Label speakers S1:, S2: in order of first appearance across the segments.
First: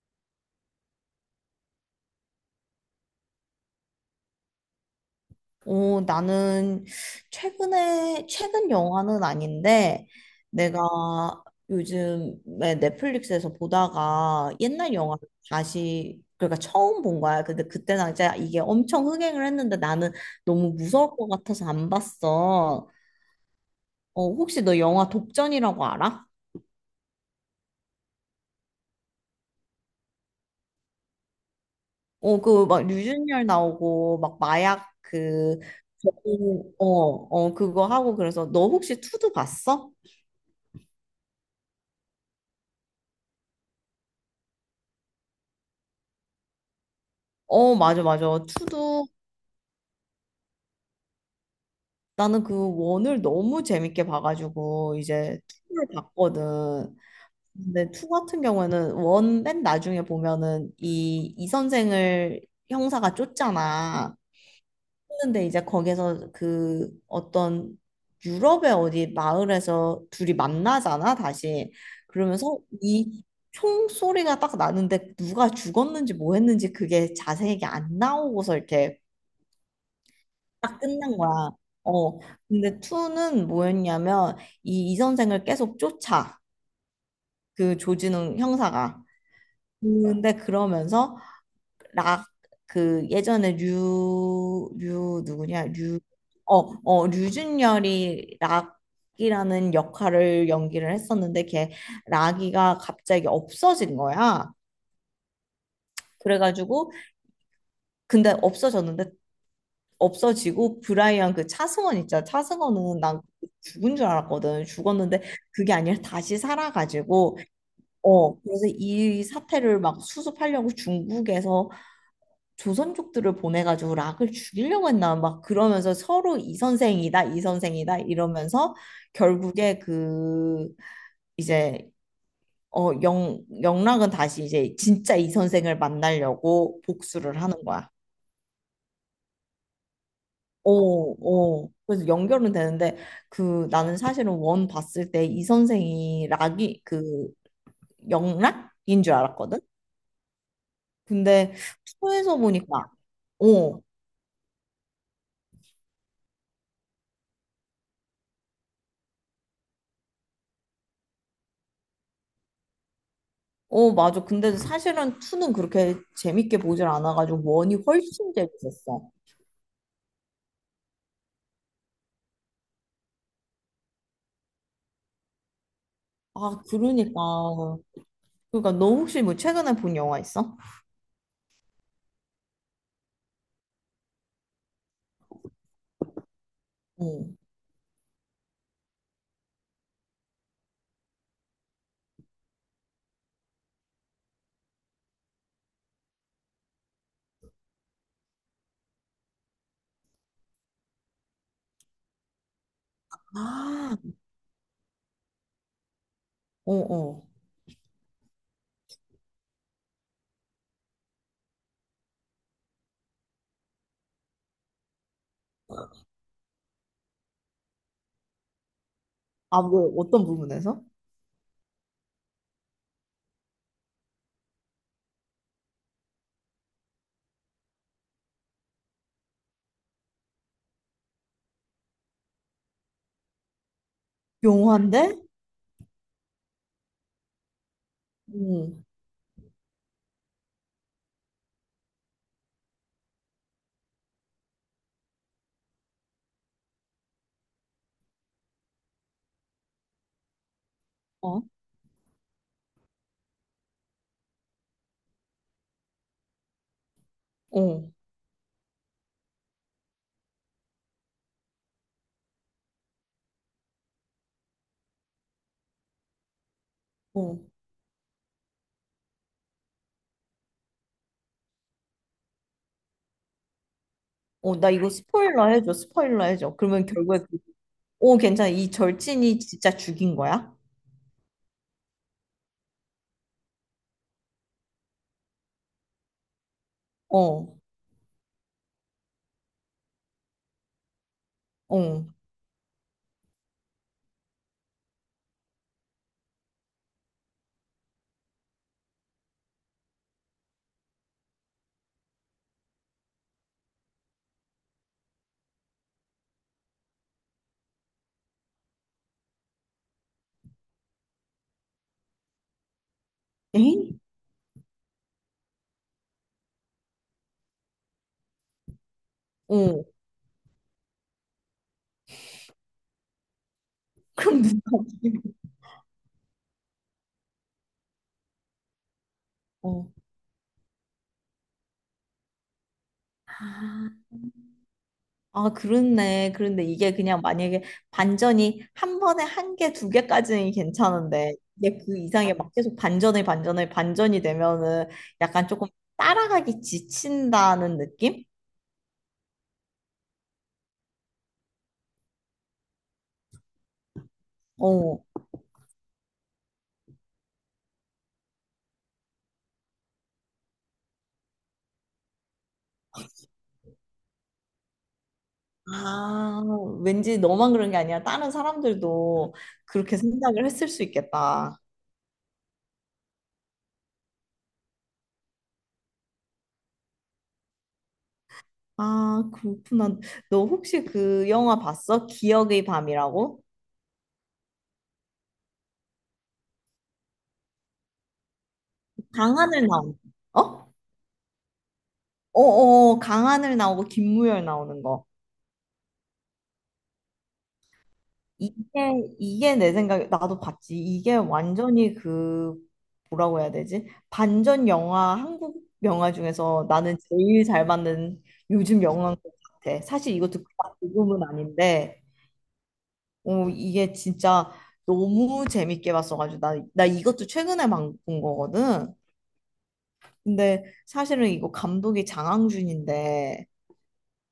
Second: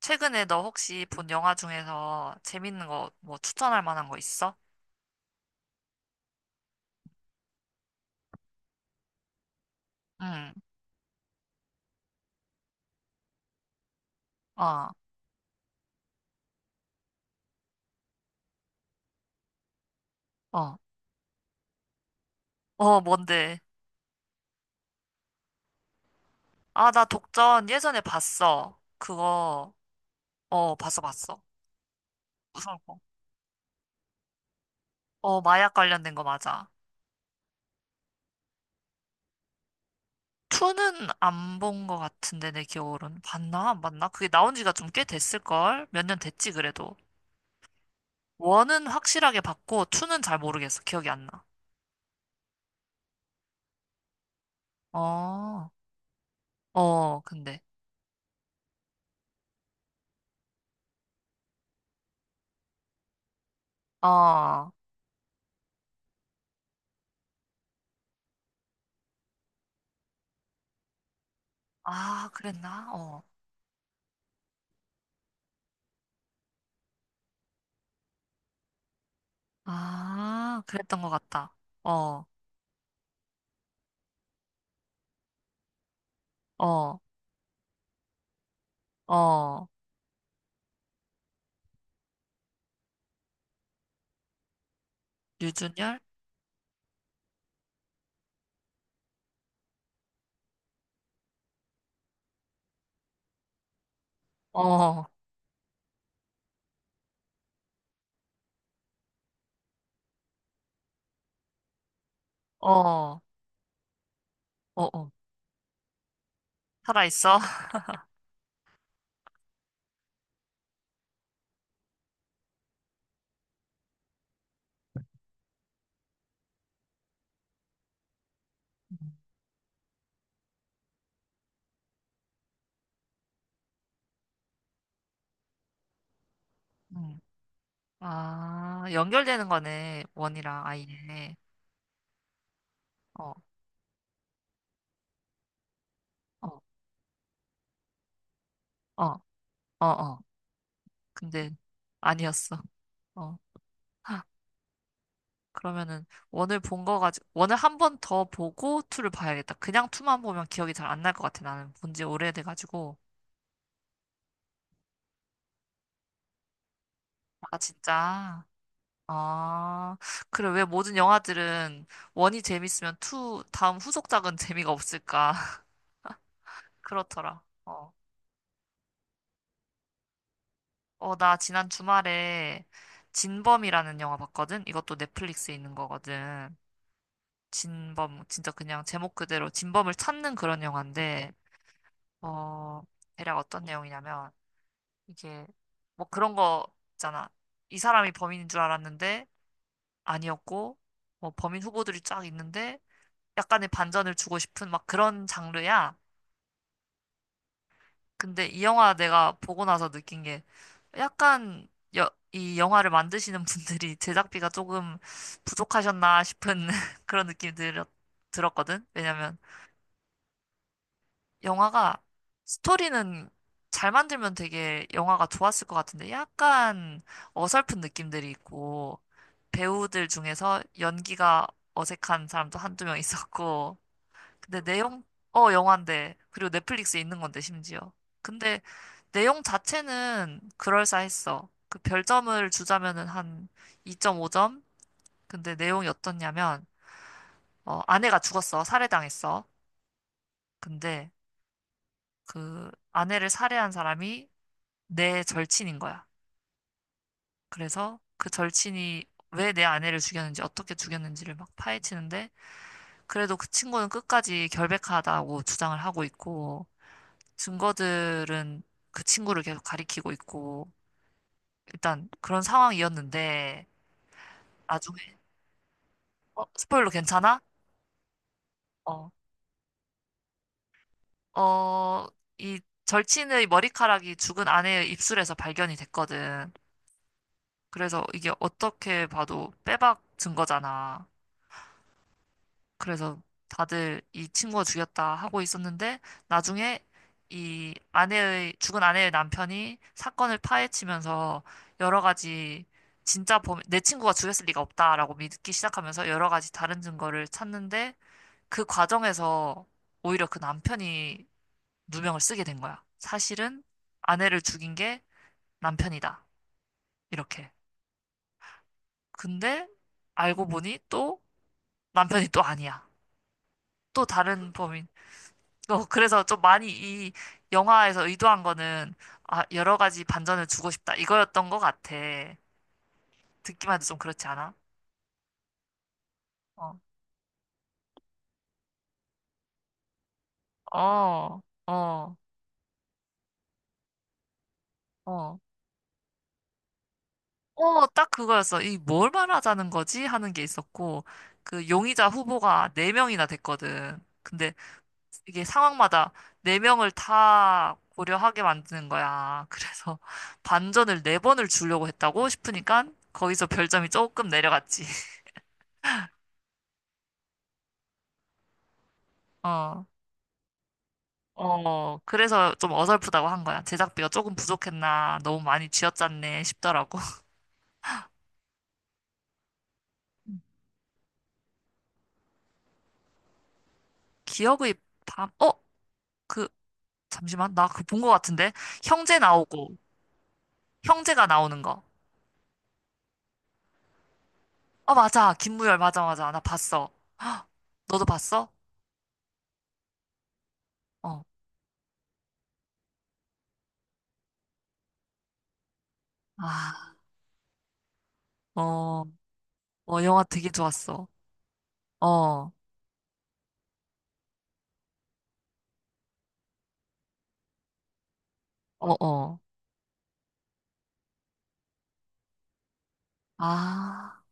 S1: 최근에 너 혹시 본 영화 중에서 재밌는 거 뭐 추천할 만한 거 있어?
S2: 나는 최근에, 최근 영화는 아닌데,
S1: 응.
S2: 내가 요즘에 넷플릭스에서 보다가
S1: 어.
S2: 옛날 영화를 다시, 그러니까 처음 본 거야. 근데 그때 당시에 이게 엄청 흥행을 했는데 나는 너무
S1: 어.
S2: 무서울 것 같아서 안 봤어.
S1: 어, 뭔데?
S2: 혹시 너 영화 독전이라고 알아?
S1: 아, 나 독전 예전에 봤어. 그거, 어, 봤어, 봤어.
S2: 그
S1: 무서울
S2: 막
S1: 거.
S2: 류준열 나오고, 막 마약
S1: 어,
S2: 그,
S1: 마약 관련된 거 맞아.
S2: 그거 하고 그래서 너 혹시 투도 봤어?
S1: 투는 안 본 거 같은데, 내 기억으로는. 봤나? 안 봤나? 그게 나온 지가 좀 꽤 됐을걸? 몇 년 됐지, 그래도.
S2: 어, 맞아, 맞아.
S1: 원은
S2: 투도
S1: 확실하게 봤고, 투는잘 모르겠어. 기억이 안 나.
S2: 나는 그 원을 너무 재밌게 봐가지고 이제
S1: 어,
S2: 투를 봤거든.
S1: 어, 근데.
S2: 근데 투 같은 경우에는 원 맨 나중에 보면은 이 선생을 형사가 쫓잖아.
S1: 어.
S2: 근데 이제 거기서 그 어떤 유럽의 어디 마을에서 둘이 만나잖아 다시.
S1: 아,
S2: 그러면서
S1: 그랬나? 어.
S2: 이 총소리가 딱 나는데 누가 죽었는지 뭐 했는지 그게 자세하게 안 나오고서 이렇게
S1: 아,
S2: 딱
S1: 그랬던 것
S2: 끝난 거야.
S1: 같다.
S2: 어.
S1: 어.
S2: 근데 투는 뭐였냐면 이 이선생을 계속 쫓아.
S1: 어.
S2: 그 조진웅 형사가.
S1: 어,
S2: 근데 그러면서 락 그 예전에 류 누구냐?
S1: 유준열?
S2: 류 어, 류준열이 락이라는 역할을 연기를 했었는데 걔 락이가 갑자기 없어진 거야.
S1: 어. 어.
S2: 그래가지고 근데 없어졌는데 없어지고 브라이언 그 차승원 있잖아. 차승원은 난 죽은 줄 알았거든.
S1: 어. 어.
S2: 죽었는데 그게 아니라 다시
S1: 살아있어?
S2: 살아가지고 그래서 이 사태를 막 수습하려고 중국에서 조선족들을 보내가지고 락을 죽이려고 했나 막 그러면서 서로 이 선생이다 이 선생이다 이러면서
S1: 음.
S2: 결국에 그 이제 영 영락은 다시 이제 진짜 이 선생을 만나려고
S1: 음.
S2: 복수를 하는 거야.
S1: 아, 연결되는 거네. 원이랑
S2: 어,
S1: 아이네.
S2: 어. 그래서 연결은 되는데
S1: 어.
S2: 그 나는 사실은 원 봤을 때 이 선생이
S1: 어.
S2: 락이 그 영락인
S1: 어.
S2: 줄
S1: 어.
S2: 알았거든.
S1: 어. 근데
S2: 근데 투에서
S1: 아니었어.
S2: 보니까
S1: 어.
S2: 어,
S1: 하, 그러면은 원을 본 거 가지고 원을 한 번 더 보고 투를 봐야겠다. 그냥 투만 보면 기억이 잘 안 날 것 같아. 나는 본지 오래돼 가지고.
S2: 어 맞아. 근데 사실은 투는 그렇게 재밌게 보질 않아가지고
S1: 아,
S2: 원이 훨씬
S1: 진짜.
S2: 재밌었어.
S1: 아, 그래. 왜 모든 영화들은 원이 재밌으면 투, 다음 후속작은 재미가 없을까?
S2: 아 그러니까
S1: 그렇더라. 어.
S2: 그러니까 너 혹시 뭐 최근에 본 영화 있어?
S1: 어, 나 지난 주말에 진범이라는 영화 봤거든? 이것도 넷플릭스에 있는 거거든.
S2: 어.
S1: 진범, 진짜 그냥 제목 그대로 진범을 찾는 그런 영화인데, 어, 대략 어떤 내용이냐면, 이게 뭐 그런 거 있잖아. 이 사람이 범인인 줄 알았는데, 아니었고, 뭐 범인 후보들이 쫙 있는데, 약간의
S2: 아,
S1: 반전을 주고 싶은 막 그런 장르야.
S2: 어, 어.
S1: 근데 이 영화 내가 보고 나서 느낀 게 약간 이 영화를 만드시는 분들이 제작비가 조금 부족하셨나 싶은 그런 느낌이 들었거든. 왜냐면
S2: 아, 뭐 어떤 부분에서?
S1: 영화가 스토리는 잘 만들면 되게 영화가 좋았을 것 같은데 약간 어설픈 느낌들이 있고 배우들 중에서 연기가 어색한 사람도 한두 명 있었고 근데
S2: 영화인데?
S1: 내용, 어, 영화인데. 그리고 넷플릭스에 있는 건데, 심지어. 근데
S2: 응
S1: 내용 자체는 그럴싸했어. 그 별점을 주자면은 한 2.5점? 근데 내용이 어떻냐면, 어, 아내가 죽었어. 살해당했어. 근데
S2: 어,
S1: 그 아내를 살해한 사람이 내 절친인 거야.
S2: 어,
S1: 그래서 그 절친이 왜 내 아내를 죽였는지, 어떻게 죽였는지를 막 파헤치는데, 그래도 그 친구는 끝까지 결백하다고 주장을 하고 있고,
S2: 어.
S1: 증거들은 그 친구를 계속 가리키고 있고, 일단 그런 상황이었는데,
S2: 나 이거
S1: 나중에,
S2: 스포일러 해줘, 스포일러
S1: 어,
S2: 해줘. 그러면
S1: 스포일러
S2: 결국에, 그-
S1: 괜찮아?
S2: 어, 괜찮아. 이
S1: 어.
S2: 절친이 진짜 죽인 거야?
S1: 어, 이 절친의 머리카락이 죽은 아내의 입술에서 발견이 됐거든.
S2: 어,
S1: 그래서 이게 어떻게 봐도 빼박 증거잖아.
S2: 어.
S1: 그래서 다들 이 친구가 죽였다 하고 있었는데 나중에 이 아내의 죽은 아내의 남편이 사건을 파헤치면서 여러 가지 진짜 범인 내 친구가 죽였을 리가 없다라고 믿기 시작하면서 여러 가지 다른 증거를 찾는데 그 과정에서 오히려 그 남편이 누명을 쓰게 된 거야. 사실은
S2: 에잉?
S1: 아내를 죽인 게 남편이다. 이렇게. 근데
S2: 어.
S1: 알고 보니 또 남편이 또 아니야. 또
S2: 그럼
S1: 다른
S2: 누가
S1: 범인.
S2: 죽인
S1: 어, 그래서 좀 많이 이 영화에서 의도한 거는, 아,
S2: 거야?
S1: 여러
S2: 어.
S1: 가지 반전을 주고 싶다. 이거였던 것 같아. 듣기만 해도
S2: 아,
S1: 좀 그렇지 않아?
S2: 그렇네. 그런데
S1: 어.
S2: 이게 그냥 만약에 반전이 한 번에 한 개, 두 개까지는 괜찮은데,
S1: 어.
S2: 이게 그
S1: 어.
S2: 이상에 막 계속 반전을, 반전을, 반전이 되면은
S1: 어.
S2: 약간 조금 따라가기 지친다는
S1: 어, 딱
S2: 느낌?
S1: 그거였어. 이 뭘 말하자는 거지? 하는 게 있었고, 그 용의자 후보가 네명이나 됐거든. 근데
S2: 어.
S1: 이게 상황마다 네명을다 고려하게 만드는 거야. 그래서 반전을 네번을 주려고 했다고 싶으니까 거기서 별점이 조금 내려갔지.
S2: 아, 왠지 너만 그런 게 아니라 다른 사람들도
S1: 어.
S2: 그렇게 생각을 했을 수 있겠다.
S1: 어, 그래서 좀 어설프다고 한 거야. 제작비가 조금 부족했나, 너무 많이 쥐어짰네 싶더라고.
S2: 아, 그렇구나. 너 혹시 그 영화 봤어? 기억의 밤이라고?
S1: 기억의 밤, 어, 그, 잠시만, 나 그 본 거 같은데? 형제
S2: 강하늘
S1: 나오고,
S2: 나오는 거. 어?
S1: 형제가 나오는 거.
S2: 어어, 강하늘 나오고 김무열 나오는
S1: 어,
S2: 거.
S1: 맞아. 김무열, 맞아, 맞아. 나 봤어. 너도 봤어?
S2: 이게, 이게 내 생각에, 나도 봤지. 이게
S1: 어.
S2: 완전히 그, 뭐라고 해야 되지? 반전 영화, 한국 영화 중에서
S1: 아.
S2: 나는 제일 잘 맞는 요즘
S1: 어.
S2: 영화인 것 같아.
S1: 어,
S2: 사실
S1: 영화
S2: 이것도
S1: 되게
S2: 그닥
S1: 좋았어.
S2: 좋은 은 아닌데.
S1: 어. 어.
S2: 이게 진짜 너무 재밌게 봤어가지고 나 이것도 최근에 막 본 거거든.
S1: 어.
S2: 근데 사실은 이거 감독이 장항준인데
S1: 아,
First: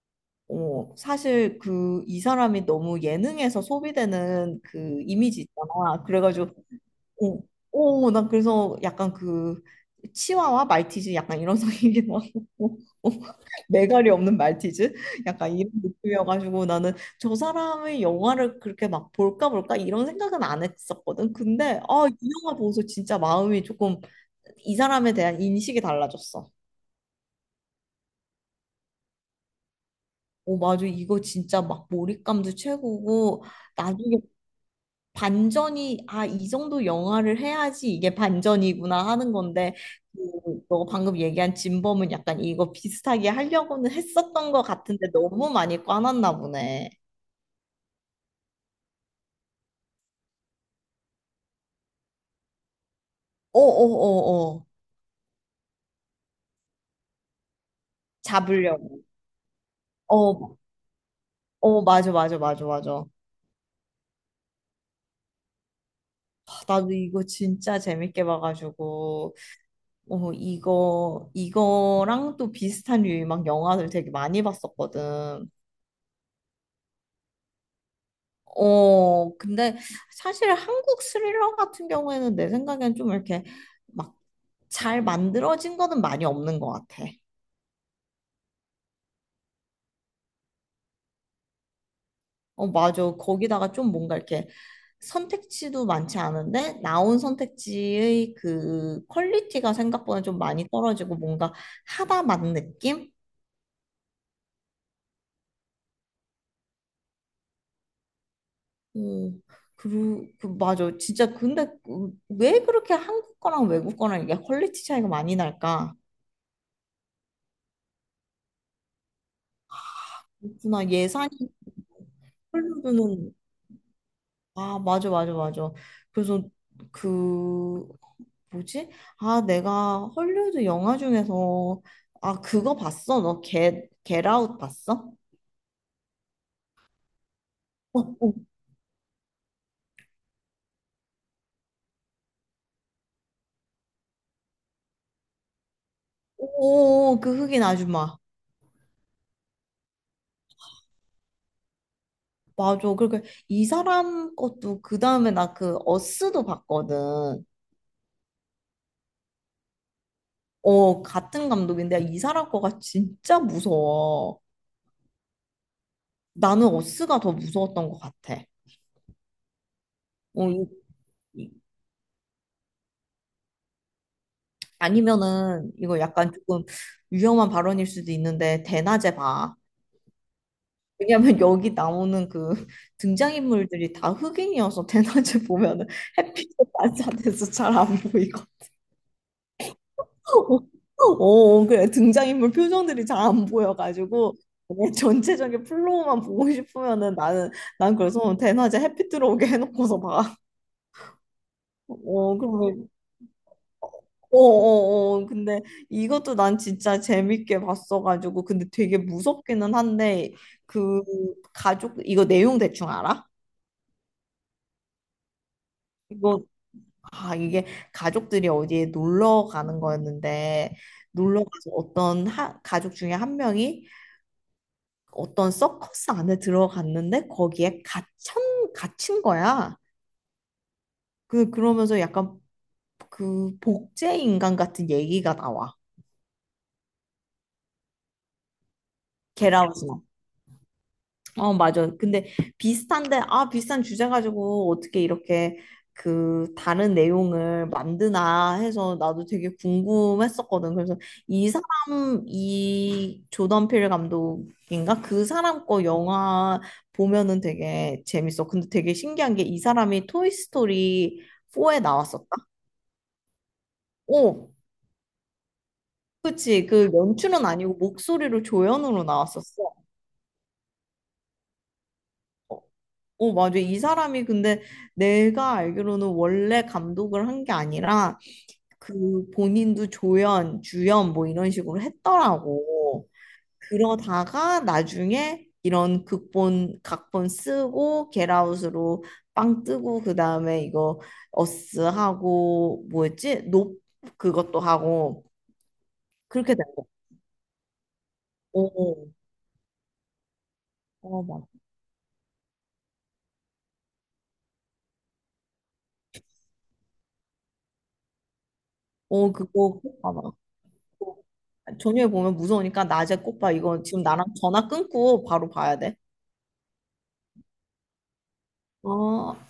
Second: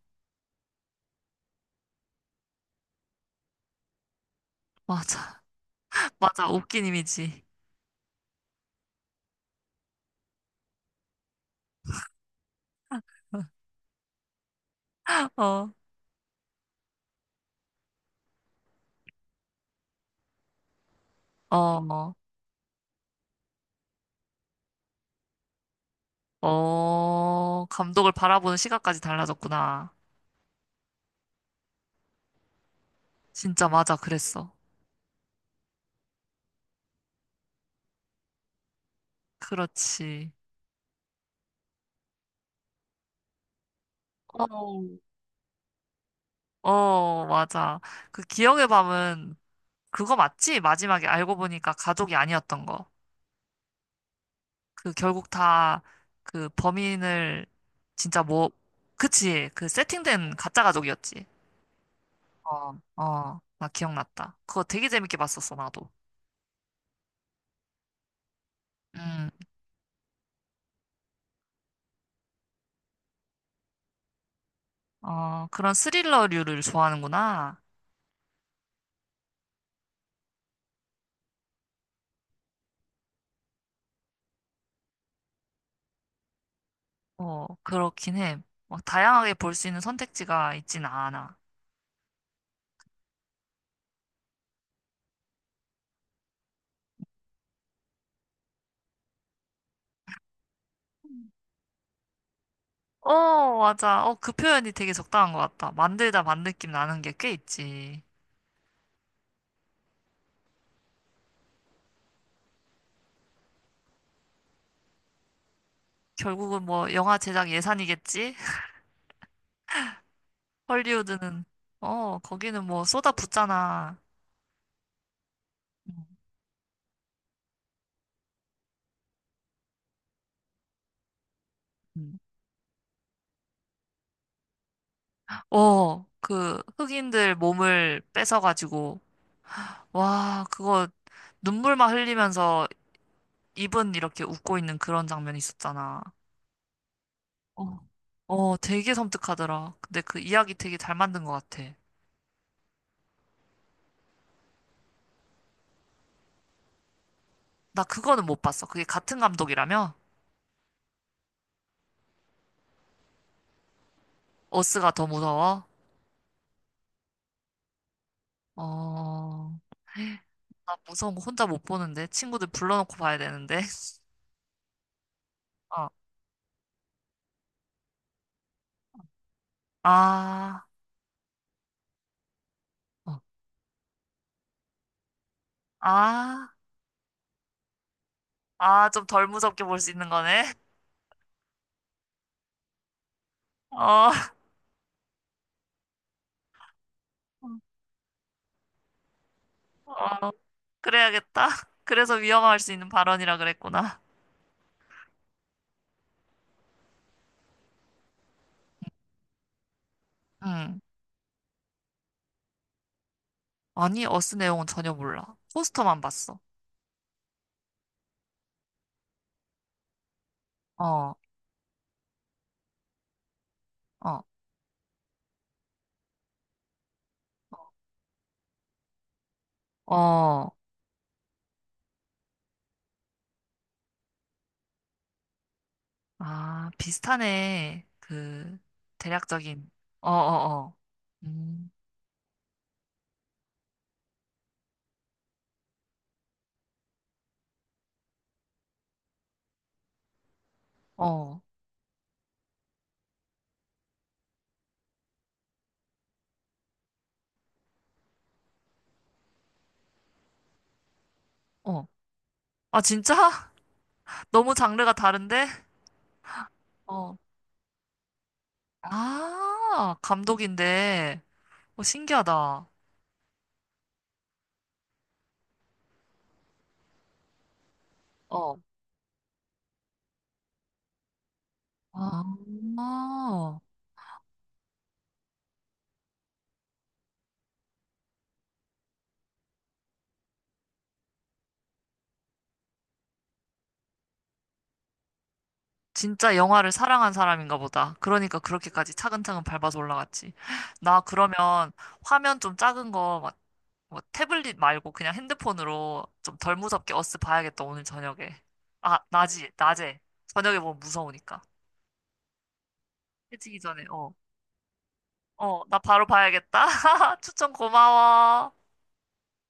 S2: 사실 그 이 사람이 너무 예능에서 소비되는 그
S1: 맞아.
S2: 이미지 있잖아. 그래가지고
S1: 맞아. 웃긴
S2: 어,
S1: 이미지.
S2: 난 그래서 약간 그 치와와 말티즈 약간 이런 성이기도 하고 매갈이 없는 말티즈? 약간
S1: 어.
S2: 이런 느낌이어가지고 나는 저 사람의 영화를 그렇게 막 볼까 볼까 이런 생각은 안 했었거든. 근데 아,
S1: 어.
S2: 이 영화 보고서 진짜 마음이 조금 이 사람에 대한 인식이 달라졌어.
S1: 어, 감독을 바라보는 시각까지 달라졌구나.
S2: 오, 맞아. 이거 진짜 막 몰입감도 최고고
S1: 진짜 맞아,
S2: 나중에
S1: 그랬어.
S2: 반전이 아, 이 정도 영화를 해야지 이게 반전이구나 하는 건데
S1: 그렇지.
S2: 그, 너 방금 얘기한 진범은 약간 이거 비슷하게 하려고는 했었던 것
S1: 어.
S2: 같은데 너무 많이 꽈놨나 보네.
S1: 어, 맞아. 그 기억의 밤은 그거 맞지? 마지막에 알고 보니까 가족이 아니었던 거.
S2: 어어어어
S1: 그 결국 다 그 범인을 진짜 뭐,
S2: 잡으려고
S1: 그치. 그 세팅된
S2: 어
S1: 가짜 가족이었지.
S2: 어 맞아 맞아 맞아
S1: 어.
S2: 맞아
S1: 어, 나 기억났다. 그거 되게 재밌게 봤었어, 나도.
S2: 아, 나도 이거 진짜 재밌게
S1: 음.
S2: 봐가지고 어 이거랑 또 비슷한 류의 막 영화들 되게 많이
S1: 어,
S2: 봤었거든
S1: 그런 스릴러류를 좋아하는구나.
S2: 어 근데 사실 한국 스릴러 같은 경우에는 내 생각엔 좀 이렇게 막 잘 만들어진 거는 많이 없는 것 같아
S1: 어, 그렇긴 해. 막 다양하게 볼 수 있는 선택지가 있진 않아.
S2: 어, 맞아. 거기다가 좀 뭔가 이렇게 선택지도 많지 않은데 나온 선택지의 그 퀄리티가 생각보다 좀 많이 떨어지고 뭔가 하다 만 느낌?
S1: 어, 맞아. 어, 그 표현이 되게 적당한 것 같다. 만들다 만 느낌 나는 게 꽤 있지.
S2: 어, 맞아. 진짜 근데 그왜 그렇게 한국 거랑 외국 거랑 이게 퀄리티 차이가 많이 날까?
S1: 결국은 뭐 영화 제작 예산이겠지?
S2: 그렇구나. 예산이
S1: 헐리우드는 어, 거기는 뭐
S2: 헐리우드는
S1: 쏟아붓잖아.
S2: 아 맞아 맞아 맞아
S1: 음.
S2: 그래서 그 뭐지? 아, 내가 헐리우드 영화 중에서
S1: 음.
S2: 아, 그거 봤어? 너 겟아웃 봤어?
S1: 어, 그 흑인들
S2: 어,
S1: 몸을
S2: 어,
S1: 뺏어가지고 와, 그거 눈물만 흘리면서 입은 이렇게 웃고 있는 그런 장면이 있었잖아.
S2: 오, 그 흑인
S1: 어.
S2: 아줌마.
S1: 어, 되게 섬뜩하더라. 근데 그 이야기 되게 잘 만든 것 같아.
S2: 맞아. 그러니까 이 사람 것도 그 다음에 나 그 어스도 봤거든.
S1: 나 그거는 못 봤어. 그게 같은 감독이라며?
S2: 어, 같은 감독인데 이 사람 거가 진짜 무서워.
S1: 어스가 더 무서워?
S2: 나는 어스가 더 무서웠던 것 같아.
S1: 어,
S2: 어, 이,
S1: 나 무서운 거 혼자
S2: 이-
S1: 못 보는데. 친구들 불러놓고 봐야 되는데.
S2: 아니면은
S1: 어.
S2: 이거 약간 조금 위험한 발언일 수도 있는데 대낮에 봐.
S1: 아.
S2: 왜냐면 여기 나오는 그
S1: 어.
S2: 등장인물들이 다 흑인이어서 대낮에 보면은
S1: 아.
S2: 햇빛에 반사돼서 잘 안 보이고
S1: 아, 좀 덜 무섭게 볼 수 있는 거네.
S2: 어, 그래 등장인물 표정들이 잘 안
S1: 어.
S2: 보여가지고 그냥 전체적인 플로우만 보고 싶으면은 나는 난 그래서 대낮에 햇빛 들어오게 해놓고서
S1: 어,
S2: 봐.
S1: 그래야겠다. 그래서
S2: 어,
S1: 위험할 수
S2: 그러면
S1: 있는 발언이라 그랬구나.
S2: 어어어 근데 이것도 난 진짜 재밌게 봤어가지고 근데 되게 무섭기는 한데
S1: 응.
S2: 그 가족 이거 내용 대충 알아?
S1: 아니, 어스 내용은 전혀 몰라. 포스터만 봤어.
S2: 이거 아, 이게 가족들이 어디에 놀러 가는 거였는데,
S1: 어.
S2: 놀러 가서 어떤 하, 가족 중에 한 명이
S1: 어.
S2: 어떤 서커스 안에 들어갔는데, 거기에 갇힌 거야.
S1: 어.
S2: 그러면서 약간 그 복제 인간 같은 얘기가 나와.
S1: 아, 비슷하네. 그,
S2: 겟아
S1: 대략적인.
S2: 웃
S1: 어. 어. 어.
S2: 어,
S1: 음.
S2: 맞아. 근데 비슷한데, 아, 비슷한 주제 가지고 어떻게 이렇게 그 다른 내용을 만드나 해서 나도 되게 궁금했었거든. 그래서
S1: 어.
S2: 이 조던 필 감독인가? 그 사람 거 영화 보면은 되게 재밌어. 근데 되게 신기한 게 이 사람이 토이스토리 4에
S1: 어.
S2: 나왔었다?
S1: 아, 진짜?
S2: 오,
S1: 너무 장르가 다른데?
S2: 그치. 그
S1: 어.
S2: 연출은 아니고 목소리로 조연으로 나왔었어.
S1: 아, 감독인데. 어, 신기하다.
S2: 어, 맞아. 이 사람이 근데 내가 알기로는 원래 감독을 한 게 아니라
S1: 어.
S2: 그 본인도 조연, 주연 뭐 이런 식으로
S1: 아,
S2: 했더라고. 그러다가 나중에 이런 극본, 각본 쓰고 겟아웃으로 빵 뜨고 그다음에 이거 어스 하고 뭐였지? 높 그것도 하고
S1: 진짜
S2: 그렇게 된
S1: 영화를
S2: 거.
S1: 사랑한 사람인가 보다. 그러니까 그렇게까지
S2: 어,
S1: 차근차근 밟아서 올라갔지. 나
S2: 어, 맞아.
S1: 그러면 화면 좀 작은 거, 막, 뭐 태블릿 말고 그냥 핸드폰으로 좀 덜 무섭게 어스 봐야겠다, 오늘 저녁에. 아,
S2: 어, 그거
S1: 낮에.
S2: 꼭 봐봐.
S1: 저녁에 보면 무서우니까.
S2: 저녁에 보면 무서우니까 낮에 꼭 봐.
S1: 해지기
S2: 이거
S1: 전에,
S2: 지금
S1: 어.
S2: 나랑 전화 끊고 바로
S1: 어,
S2: 봐야
S1: 나
S2: 돼.
S1: 바로 봐야겠다. 추천 고마워.
S2: 어,